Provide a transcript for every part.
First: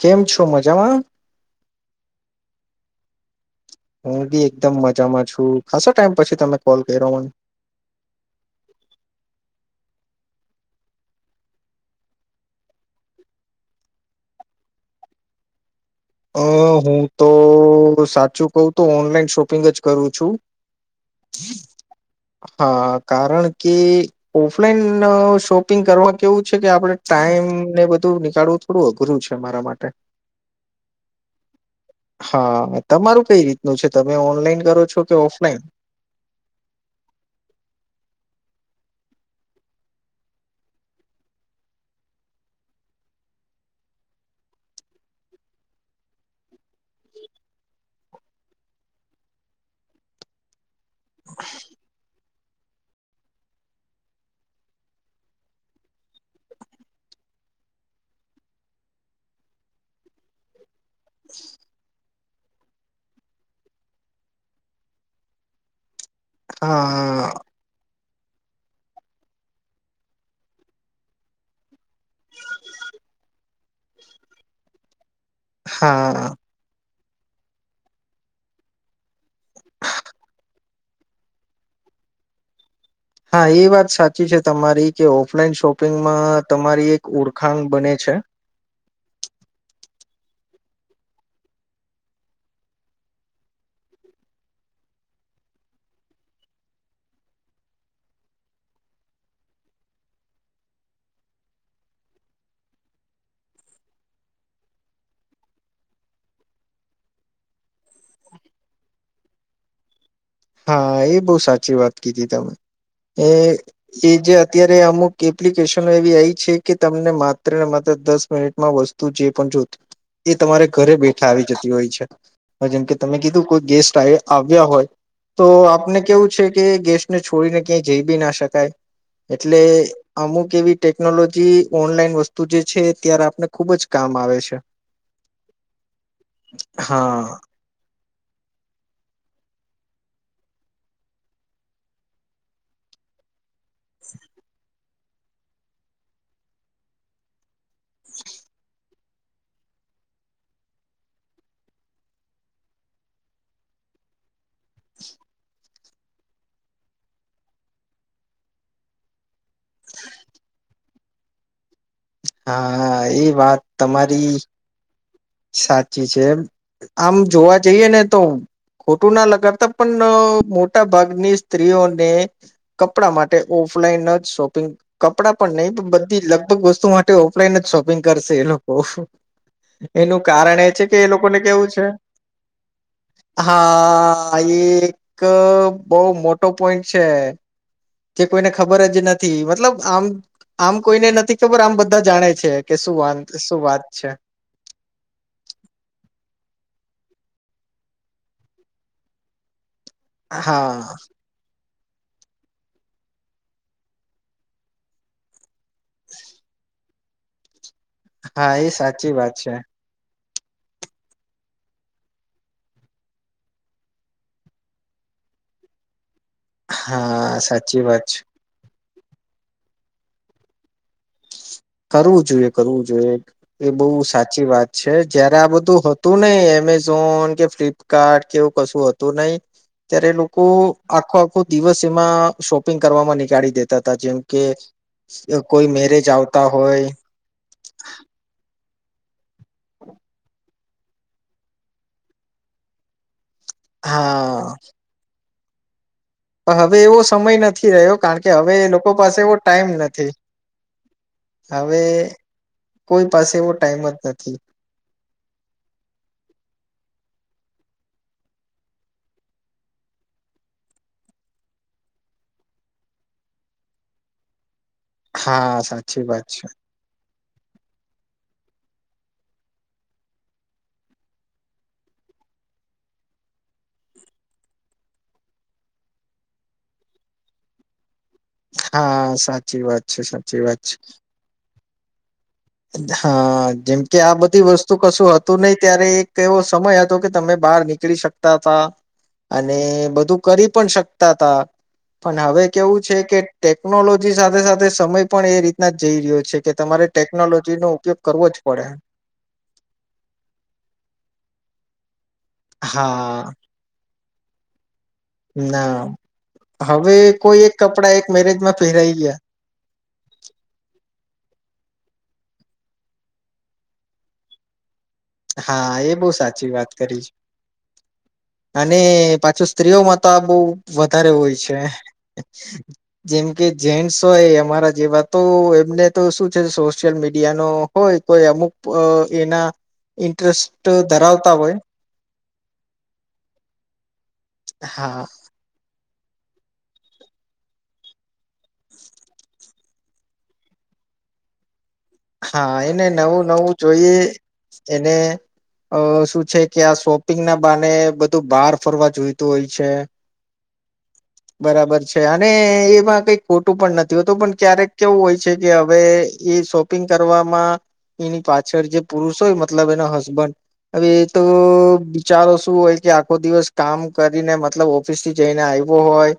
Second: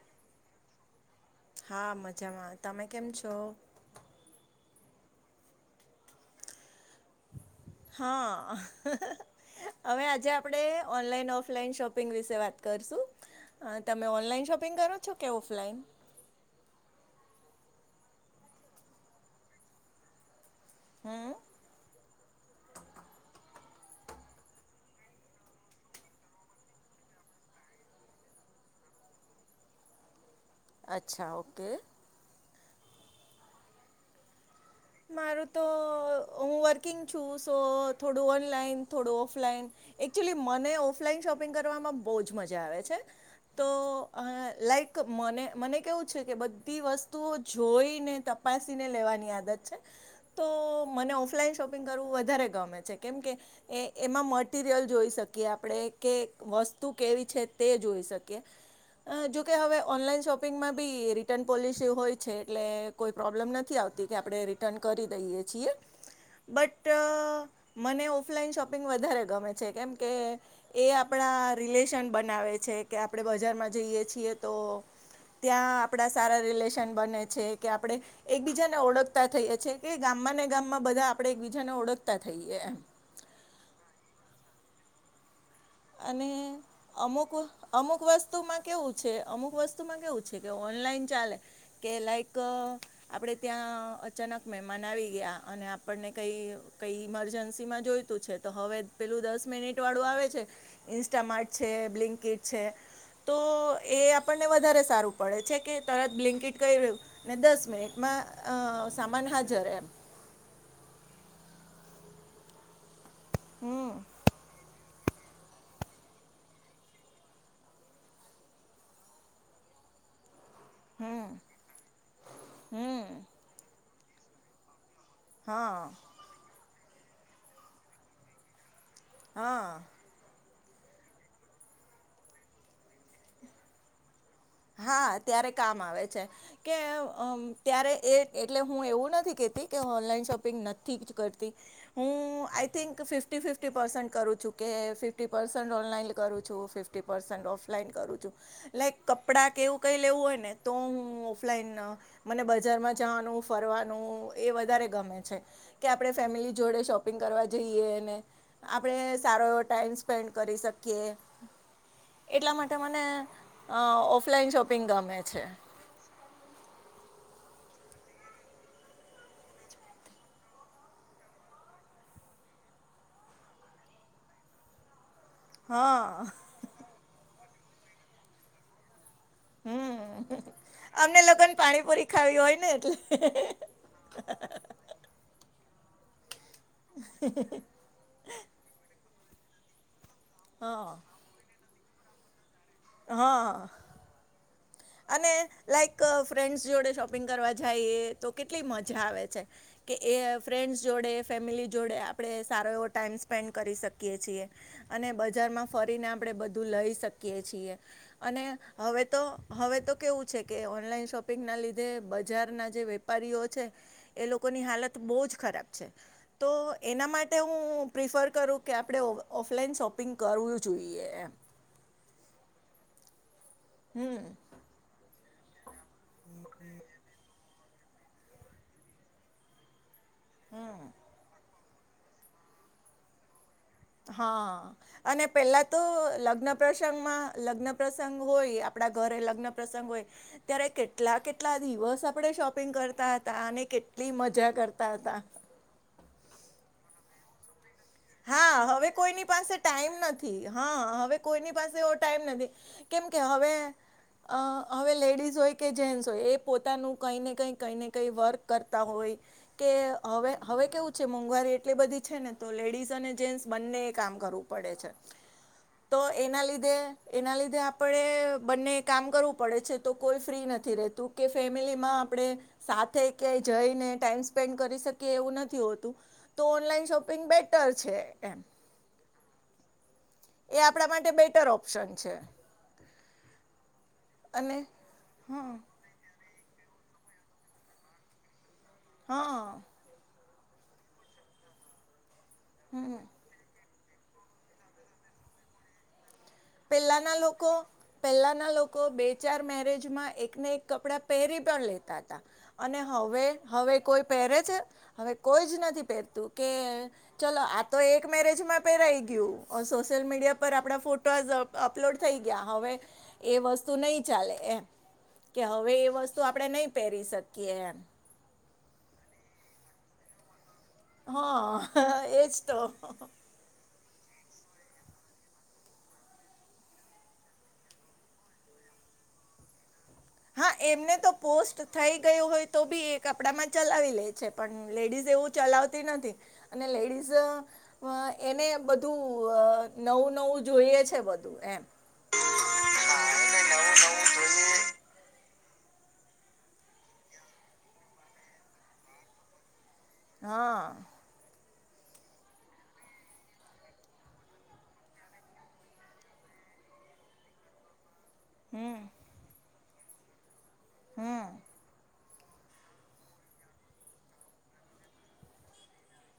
કેમ છો મજામાં? હા મજામાં. તમે કેમ છો? હું બી એકદમ મજામાં છું. ખાસો ટાઈમ પછી તમે કોલ કર્યો મને. હા. હવે આજે આપણેે ઓનલાઈન ઓફલાઈન શોપિંગ વિશે વાત કરશું. તમે ઓનલાઈન શોપિંગ કરો છો કે ઓફલાઈન. અ હું તો સાચું ક તો ઓનલાઈન શોપિંગ જ કરું છું. હમ. હા કારણ કે ઓફલાઈન શોપિંગ કરવા કેવું છે કે આપડે ટાઈમ ને બધું નીકાળવું થોડું અઘરું છે મારા માટે. અચ્છા ઓકે. હા તમારું કઈ રીતનું છે તમે ઓનલાઈન કરો છો કે મારું ઓફલાઈન? તો હું વર્કિંગ છું સો થોડું ઓનલાઈન થોડું ઓનલાઈન એકચુલી મને ઓફલાઈન શોપિંગ કરવામાં બહુ જ મજા આવે છે. તો લાઈક મને મને કેવું છે કે બધી વસ્તુઓ જોઈને ત તપાસને લેવાની આદત છે તો મને ઓફલાન શોપિંગ કરવું વધારે ગમે છે. કેમ કે એ એ એમાં મટિરિયલ જોઈ શકીએ આપડે કે વસ્તુ કેવી છે તે જોઈ શકીએ. અહ જોકે હવે ઓનલાઈન શોપિંગમાં બી રિટર્ન પોલસી હોય છે એટલે કોઈ પ્રોબ્લેમ નથી આવતી કે આપડે રી ટર્ન કરી દઈએ છીએ. બટ હા અહ મને ઓફ લાઈન શોપિંગ વધારે ગમે છે કેમ કે એ આપડા રિલે શન બનાવે છે કે આપડે બજારમાં જઈએ છીએ તો ત્યાં આપડા હા સારા રિલેશન બને છે કે આપડે એકબીજાને ઓળખતા થઈએ છે કે ગામમાં ને ગામમાં બધા આપડે બીજા ને ઓળખતા થઈએ એમ. હા, એ વાત સાચી છે તમારી કે ઓફ લાઈન શોપિંગમાં અને તમારી એક અમુક ઓળખાણ બને અમુક છે. વસ્તુમાં કેવું છે અમુક વસ્તુમાં કેવું છે કે ઓનલાઈન ચાલે કે લાઈક અહ આપડે ત્યાં અચાનક મહેમાન આવી ગયા અને આપણને કંઈ કંઈ ઇમરજન્સીમાં જોઈતું છે તો હવે પેલું દસ મિનિટ વાળું આવે છે ઇન્સ્ટામાર્ટ છે, બ્લિંકીટ છે તો એ આપણને વધારે સારું પડે છે કે તરત બ્લિન્કીટ કરી્યું ને દસ મિનિટમાં આ અહ સામાન હાજર એમ. હા, એ બહુ સાચી વાત કીધી તમે એ હમ એ જે અત્યારે અમુક કે એપ્લિકેશન એ આ છે કે તમને માત્ર ને માત્ર દસ મિનિટમાં વસ્તુ જે પણ જોતી તમારે ઘરે બેઠા હમ આવી જતી હોય છે. અહ જેમકે તમે હમ કીધું કોઈ ગેસ્ટ આએ આવ્યા હોય તો હા આપને કેવું છે કે ગેસ્ટને છોડીને ક્યાંય જઈ બી ના શકાય. એટલે હા અમુક એવી ટેકનોલોજી ઓનલાઈન વસ્તુ જે છે ત્યારે આપને ખુબ જ કામ આવે. છે હા, ત્યારે કામ આવે છે. કે હા અમ્મ ત્યારે એ એટલે હું એવું નથી કેતી કે ઓનલાઈન શોપિંગ નથી જ કરતી. હું I think fifty fifty percent કરું છું કે કે ફિફ્ટી પર્સેન્ટ ઓનલાઈન કરું છું ફિફ્ટી પર્સેન્ટ ઓફલાઈન કરું છું લાઈક કપડાં કે એવું કઈ લેવું હોય ને તો હું ઓફલાઈન અહ મને બજારમાં જવાનું ફરવાનું એ વધારે ગમે છે. કે આપડે ફેમિલી જોડે શોપિંગ કરવા જઈએ અને આપડે સારો એવો ટાઈમ સ્પેન્ડ કરી શક કે હા આ એ વાત તમારી ઓફલાઈન શોપિંગ ગમે છે. સાચી છે એમ. આમ જોવા જઈએ ને તો ખોટું ના લગાડતા પણ અહ મોટા ભાગની સ્ત્રીઓને કપડા માટે ઓ ફલાઈન જ શોપિંગ કપડાં પણ નહી પણ બધી હા. લગભગ વસ્તુ માટે ઓફલાઈન જ શોપિંગ કરશે એ લોકો. એનું હમ્મ. કારણ એ છે કે એ અમને લોકોને કેવું છે પાણીપુરી ખાવી હોય ને એટલે. [unintelligible] એક બહુ મોટો પોઈન્ટ છે, જે કોઈને ખબર જ નથી મતલબ આમ આમ હા. કોઈને નથી ખબર, આમ બધા જાણે છે કે શું વાંધ શું હા. વાત છે. અને લાઈક ફ્રેન્ડસ જોડે શોપિંગ કરવા જાઈએ તો કેટલી મજા આવે છે. કે એ હા ફ્રેન્ડ જોડે ફેમિલી જોડે આપણે સારો એવો ટાઈમ સ્પેન્ડ કરી શકીએ છીએ, અને બજારમાં ફરીને આપણે બધું લઈ શકીએ છીએ. અને હા એ હવે સાચી તો વાત છે. હવે કેવું છે કે ઓનલાઈન શોપિંગ ના લીધે બજારના જે વેપારીઓ છે, એ લોકોની હાલત બ જ ખરાબ છે, તો એના હા માટે સાચી હું વાત છે પ્રિફર કરું કે આપડણે ઓફલાઈન શોપિંગ કરવું જોઈએ એમ. કરવું જોઈએ કરવું જોઈએ, એ બહુ હમ સાચી વાત છે જયારે આ બધું તું નહી એમેઝોન કે ફ્લિપકાર્ટ કેવું કશું હતું નહી. ત્યારે લોકો આખો આખો દિવસ એમાં શોપિંગ કરવામાં નીકાળી દેતા. જેમ કે, હા અને પહેલા કોઈ તો મેરેજ આવ લગ્ન પ્રસંગમાં લગ્ન પ્રસંગ હોય આપડા ઘરે લગ્ન પ્રસંગ હોય. ત્યારે કેટલા કેટલા દિવસ આપણે શોપિંગ કરતા- તને કેટલી મજા હા કરતા હતા. હવે એવો સમય નથી. રહ્યો કારણ કે હા એ લોકો હવે કોઈની એવો પાસે ટાઈમ નથી હા હવે કોઈની પાસે હવે એવો ટાઈમ નથી. કેમ કોઈ કે પાસે એવો હવે ટાઈમ જ નથી હવે લઈ લ હોય કે જે હોય એ પોતાનું કને ક કને કઈ વર્ક કરતા હોય, કે હવે હવે કેવું છે મોંઘવારી એટલી બધી છે ને તો લેડીઝ અને જેન્ટસ બંને એ કામ કરવું પ, હા તો સાચી વાત એના છે લીધે એના લીધે આપણે બંને કામ કરવું પડે છે તો કોઈ ફ્રી નથી રતું કે ફેમિલીમાં આપણે સાથે ક્યાંય જઈને ટમ સ્પેન્ડ કરી શકીએ એવું નથી હોતું, તો ઓનલાઈન શપિંગ બેટર છે. એમ હા સાચી વાત છે સા એ આપણા માટે બેટર ઓપ્શન છે. હા જેમ કે આ બધી અને વસ્તુ કશું હતું હા નહિ ત્યારે તે એવો સમય હતો કે તમે બહાર નીકળી શકતા તા હા અને બધું કરી પણ શકતા તા, પણ હવે કેવું હમ છે કે ટેક નોલોજી સાથે-સાથે સમય પણ એ રીતના જઈ રહ્યો છે કે તમારે ટેક પહેલાંના લોકો પહેલા ના લોકો બે ચાર મેરેજમાં એકને એક કપડા પહેરી પણ લે તા તા. અને હા હવે, હવે કોઈ પહેરે છે! હવે કોઈ જ નથી ના પહેરતું, કે ચલો આ તો એક મેરેજમાં પહેરાઈ ગયું. અહ સોશ લ મિડિયા પર આપણા ફોટ અપલોડ થઈ ગયા, હવે એ વસ્તુ નહીં ચાલે એમ. કે હવે હા એ બહુ વસ્તુ સાચી આપણે વાત નહીં કરી. પહેરી શકીએ એમ અને પાછું સ્ત્રીઓમાં તો બહું વધારે હોય છે. હા એજ તો જેમ કે જેન્ટસ હોય અમારા જેવા, તો એમને તો શું છે સોશિયલ મીડિયા નો હોય કોઈ અમુક પ એના હા. ઇન્ટરેસ્ટ એમને તો ધરાવતા હોય પોસ્ટ થઈ ગયું હોય તો બી એ કપડામાં ચલાવી લેય છે, પણ હા લેડીઝ તેઓ ચલાવ તી નથી. અને લેડીઝ એને બધું અહ નવું-નવું જોઈએ એ છે બધું એમ. હા એને નવું-નવું જોઈએ. એને અહ શું છે કે આ શોપિંગ ના બહાને બધું બહાર ફરવા જોઈતું હોય છે. હા. બરાબર અને એમાં કંઈ ખોટું પણ નથી હોતું, પણ ક્યારેક કેવું હોય છે કે હવે એ શો પિંગ કરવામાં એની પાછળ હમ જે પુરુષ હોય મતલબ એનો હસબન્ડ અવે હમ તો બી ચારો શું હોય કે આખો દિવસ કામ કરીને મતલબ ઓફિસ થી જઈને આવો હોય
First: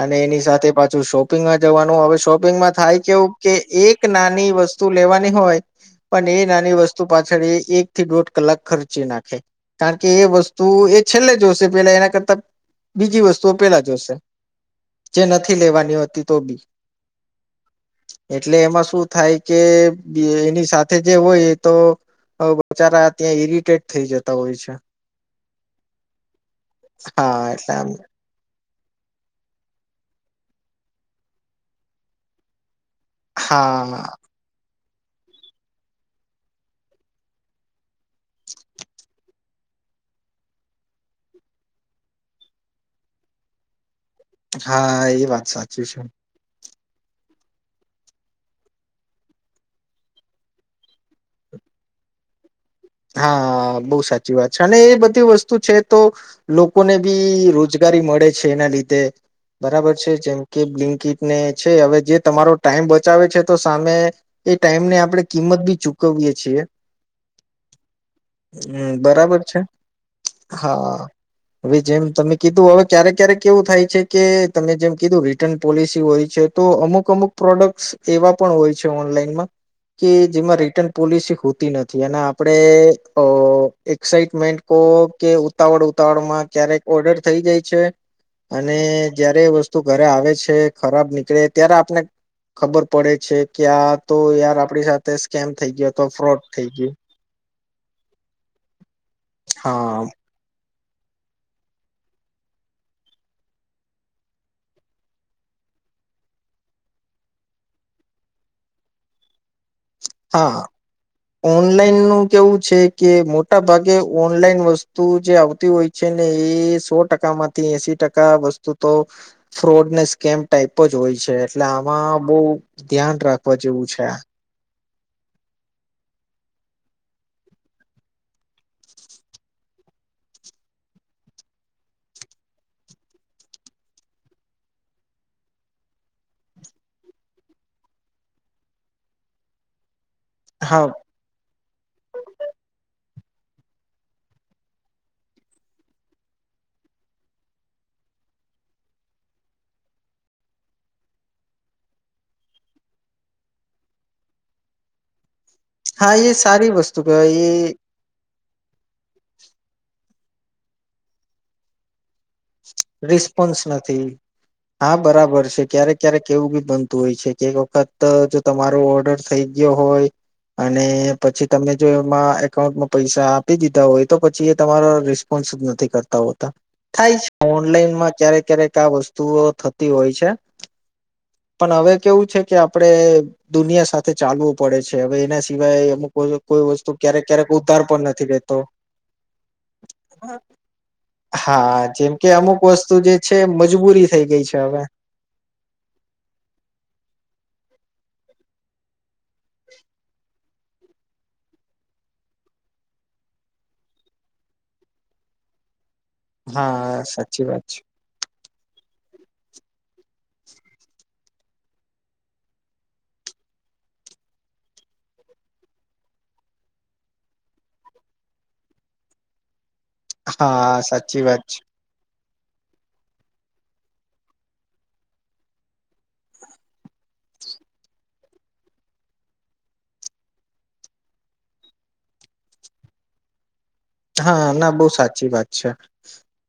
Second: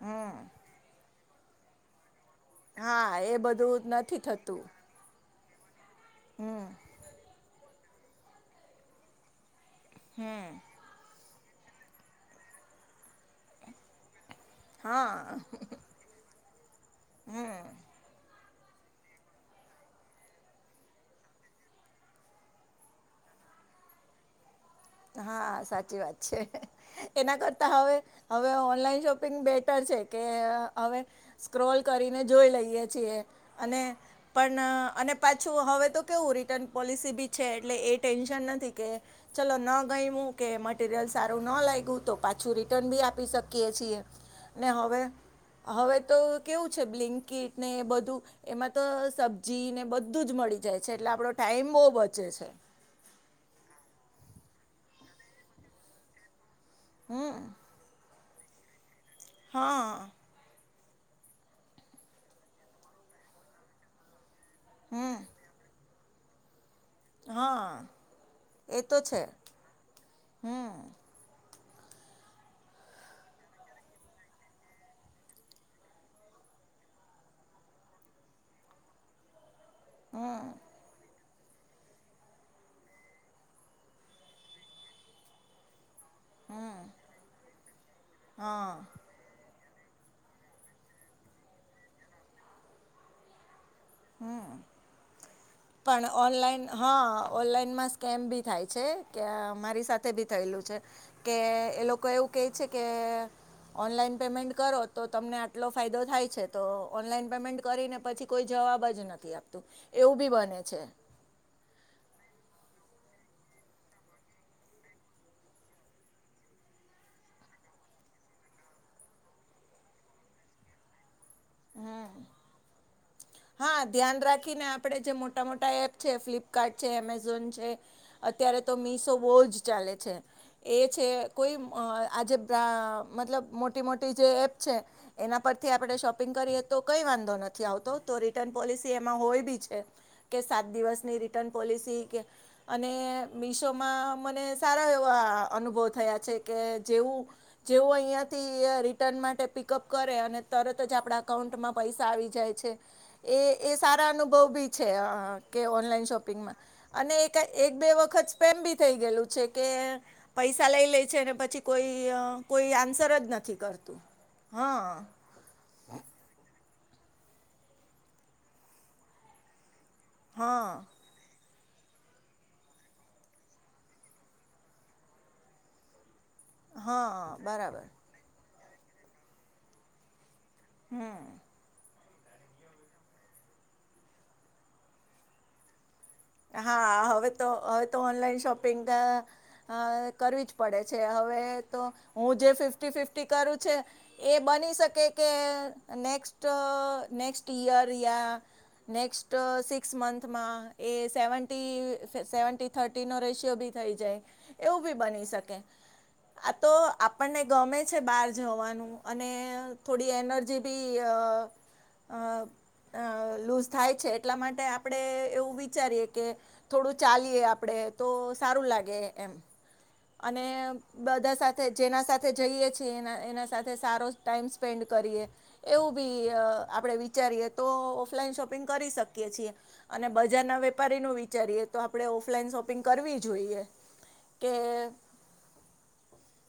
અને હમ એની સાથે પાછું શોપિંગમાં જવાનું હવે શોપ પિંગમાં થાય હા કેવું એ કે બધું એક નથી નાની થતું વસ્તુ લેવાની હોય પણ એ હમ નાની વસ્તુ પાછળ એક થી દોઢ કલાક ખર્ચી નાખે. કારણ કે એ હમ વસ્તુ એ છેલ્લે જોશે પેલા એના કરતા બીજી વસ્તુ એ પેલા જોશે. હા જે નથી લેવાની હોતી તો બી. હમ એટલે એમાં શું થાય કે બે એની સાથે જે હોય એ તો અહ બચારા ત્યાં ઈરિટેટ થઈ જતા હોય છે. હા, સાચી વાત છે. એના હા કરતા એટલે આમ હવે હવે ઓ નલાઈન શોપિંગ બેટર છે કે અહ હવે સ્ક્રોલ કરીને જોઈ લઈએ છીએ અને હા પણ અહ અને પાછું હવે તો કેવું રિટર્ન પોલિસી બી છે એટલે એ ટેન્શન નથી કે ચલો ન ગઈમુ કે મટરિયલ સારું ન લાગ્યું તો પાછું રિટર્ન બી આપી શકીએ છીએ. ને હવે હા એ વાત સાચી હવે છે તો કેવું બ્િટ ને એ બધું એમાં તો સબ્જીને બધું જ મળી જાય છે એટલે આપણો ટાઈમ બહુ બચે છે હા બહુ સાચી વાત છે અને એ બધી વસ્તુ છે તો લોકોને હમ બી રોજગારી મળે છે એના લીધે બરાબર હા છે જેમ કે બં િટને છે હવે જે તમારો ટાઈમ બચાવે છે તો સામે એ ટાઈમ ને હમ આપણે કિંમત બી ચૂક ક ગએ છી હા એ હમ તો બરાબર છે હમ હા હવે જેમ તમે કીધું હવે ક્યારેક ક્યારેક કેવું થાય છે કે તમે જેમ કીધું રિટર્ન પોલિસી હોય છે તો અમુક અમુક પ્રોડક્ટ એવા પણ હોય છે ઓનલાઈનમાં કે હમ જેમાં રિટર્ન પોલિસી હોતી નથી અને આપણે અ એક્સાઈટમેન્ટ કો કે ઉતાવળ ક્યારેક ઓર્ડર થઈ જાય છે અને હા જયારે વસ્ુ તું ઘરે આવે છે ખરાબ નીકળે ત્યારે આપને ખબર પડે છે કે આ તો યાર આપડી સાથે સ્કેમ થઇ ગયો તો પણ ફ્રોડ ઓનલાઈન થઈ ગયયો હા ઓનલાઈનમાં સ્કેમ ભી થાય છે કે મારી હા સાથે ભી થયેલું છે કે એ લોકો એવું કહે છે કે ઓનલાઈન પેમેન્ટ કરો તો તમને આટલો ફાયદો થાય છે તો ઓનલાઈન પેમેન્ટ કરીને પછી કોઈ જવાબ જ નથી આપતું એવું બી બને હા છે ઓનલાઈન નું કેવું છે કે મોટા ભાગે ઓનલાઈન વસ્તુ જે આવતી હોય છે ને એ સો ટકા માંથી એસી ટકા વસ્તુ તો ફ્રોડ ને સ્કેમ ટાઈપ જ હોય છે એટલે આમાં બહ ધ્યાન રાખવા જેવું છે આપણેે જે મોટા મોટા એપ છે ફ્લિપકાર્ટ છે એમેઝોન છે અત્યારે તો મીશો બહુ જ ચાલે કલે છે એ છે કોઈ આજે મતલબ મોટી મોટી જે એપ છે એના પર આપ શોપિંગ કરીએ તો કઈ વાંધો નથી આવતો રિટર્ન પોલિસી એમાં હોય બી છે. કે સાત હા દિવસની રિટર્ન પોલિસી કે અને મીશોમાં મને સારા એવા અનુભવ થયા છે કે જેવું જેવું અહીંયા થી રિટર્ન માટે પિકઅપ કરે અને તરત તો જ આપણા અકાઉન્ટમાં પૈસા આવી જાય છે એ એ સારા અનુભવ બી છે કે ઓનલાઈન હા એ શોપિંગમાં સારી વસ્તુ અને કહેવાય એકા એ એક બે વખત એમ બી થઈ ગયેલું છે કે પૈસા લઈ લે છે ને પછી કોઈ કોઈ આન્સર જ રિસ્પોન્સ કરતું નથી. હા બરાબર છે ક્યારેક ક્યારેક કેવું બી બનતું હોય છે કે એક વખત જો તમારો ઓર્ડર થઈ ગયો હોય હા અને પછી તમે જો એમાં એકાઉન્ટમાં પૈસા આપી દીધા હોય તો પછી એ તમારા રિસ્પોન્સ જ નથી કરતા હોત. હા થાય છે બરાબર ઓનલાઈનમાં ક્યારેક ક્યારેક આ વસ્તુઓ થતી હોય છે. હમ. પણ હવે કેવું છે કે આપડણે દુનિયા સાથે ચાલવું પડે છે હવે એના સિવાય અમુક કોઈ કોઈ વસ્તુ હા ક્યારેક હવે તો ક્યારેક ઉધાર હવે તો પણ નથી ઓનલાઈન લેતો શોપિંગ કરવી જ પડે છે. હવે હા તો જેમ કે હું જે અમુક ફિફ્ટી વસ્તુ જે ફિફ્ટી કરું છે મજબૂરી થઈ એ ગઈ છે બની હવે શકે કે નેક્સ્ટને નેક્સ્ટ ઈયર યા નેક્સ્ટ સિક્સ મંથમાં એ સેવન્ટી સેવન્ટી થર્ટીનો રેશિયો બી થઈ જાય એવું બી બની શકે. આ તો હા આપણને સાચી વાત ગમે છે બાર જવાનું અને થોડી એનર્જી બી અ લૂઝ થાય છે એટલા માટે આપણે એવું વિચારીએ કે થોડું ચાલીએ આપણેે તો સારું લાગે એમ. અને હા સાચી બધા વાત છે સાથે જેના સાથે જઈએ છીએ એના સાથે સારો ટાઈમ સ્પેન્ડ કરીએ એવું બી આપણે વિચાર કરીએ તો ઓફલાઈન શોપિંગ કરી શકીએ છે. અને બજ જાના વેપારીનું વિચારીએ તો આપડે ઓફલાઈન શોપિંગ કરવી જોઈએ. હા કે ના બહુ સાચી વાત છે.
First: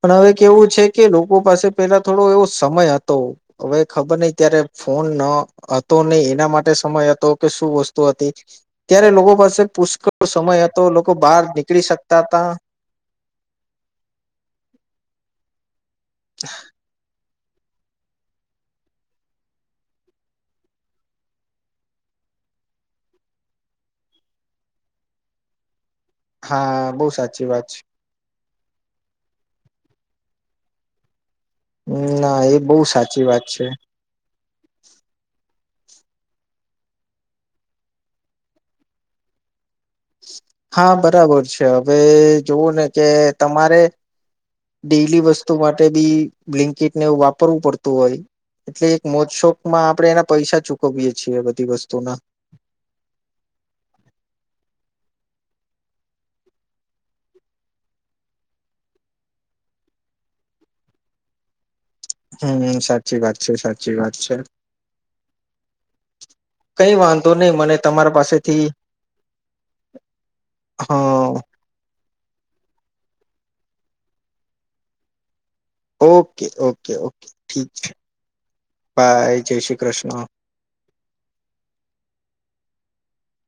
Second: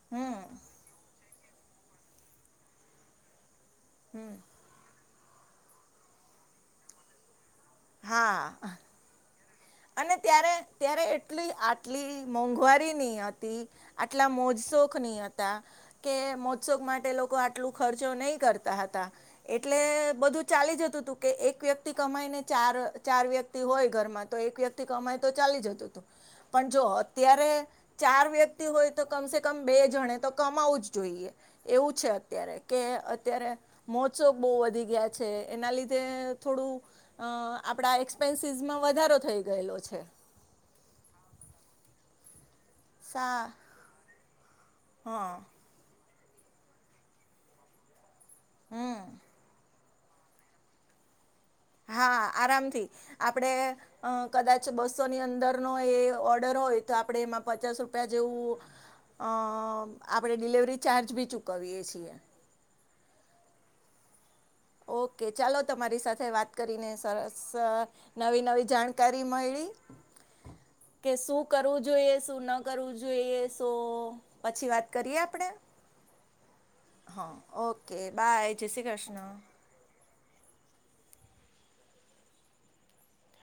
પણ હવે હમ કેવું છે કે લોક બહુ પાસે પેલા થોડો એવો સમય હતો હવે ખબર હમ નહ ત્યારે ફોન ના હતો નહી એના માટે સમય હતો કે શું વસ્તુ હતી હા ત્યારે લોકો પાસે અને પુષ્કળ સમય હતો લોકો બહાર નીકળી શક મોંઘવારી ની હતી આટલા મોજશોખ નહીં હતા. કે મોત્સવ માટે લોકો આ એટલું ખર્ચો નહી કરતા એટલે બધું ચાલી જતું હતું કે એક વ્યક્તિ કમાઈ ને ચાર ચાર ચાર વ્યક્તિ હોય ઘરમાં તો એક વ્યક્તિ કમાય તો ચાલી જતું તું. પણ જો હા બહુ સાચી અત્યારે વાત છે ચાર વ્ય તી હોય તો કમ સે કમ બે જણે તો કમાવું જ જોઈએ. એવું છે ના અત્યારે એ બહુ કે સાચી વાત અત્યારે છે મોસો બહુ વધી ગયા છે એના લીધ તે થોડું અહ આપડા એક્સપેન્સીસમાં વધારો થઈ ગયેલો છે. હા, બરાબર છે હવે જોવું ને કે સા તમારે ડેલી હા વસ્તુ માટે બી બ્લિન્કીટ ને એવું વાપરવું પડતું હોય. એટલે હમ એક મોજશોક માં આપડે એના પૈસા ચુકવીયે છીએ બ હા, આરામથી આપડે અહ કદાચ બસો ની અંદર નો એ ઓર્ડર હોય તો આપડે એમાં પચાસ રૂપિયા જેવું અહ આપડે ડિલિવરી ચાર્જ ભી ચુકવીય છીએ. હમ્મ સાચી વાત છે સાચી વાત છે. ઓકે ચાલો તમારી સાથે વાત કરીને કઈ વાંધો સરસ નહી મને અહ તમારા નવી પાસેથી નવી જાણકારી મઈળી. તી કે હા શું કરવું જોઈએ શું ન કરવું જોઈએસ. તો પછી વાત કરીએ આપડે. ઓકે ઓકે ઓકે ઠીક છે. ઓકે બાય જય શ્રી કૃષ્ણ બાય જય શ્રી કૃષ્ણ.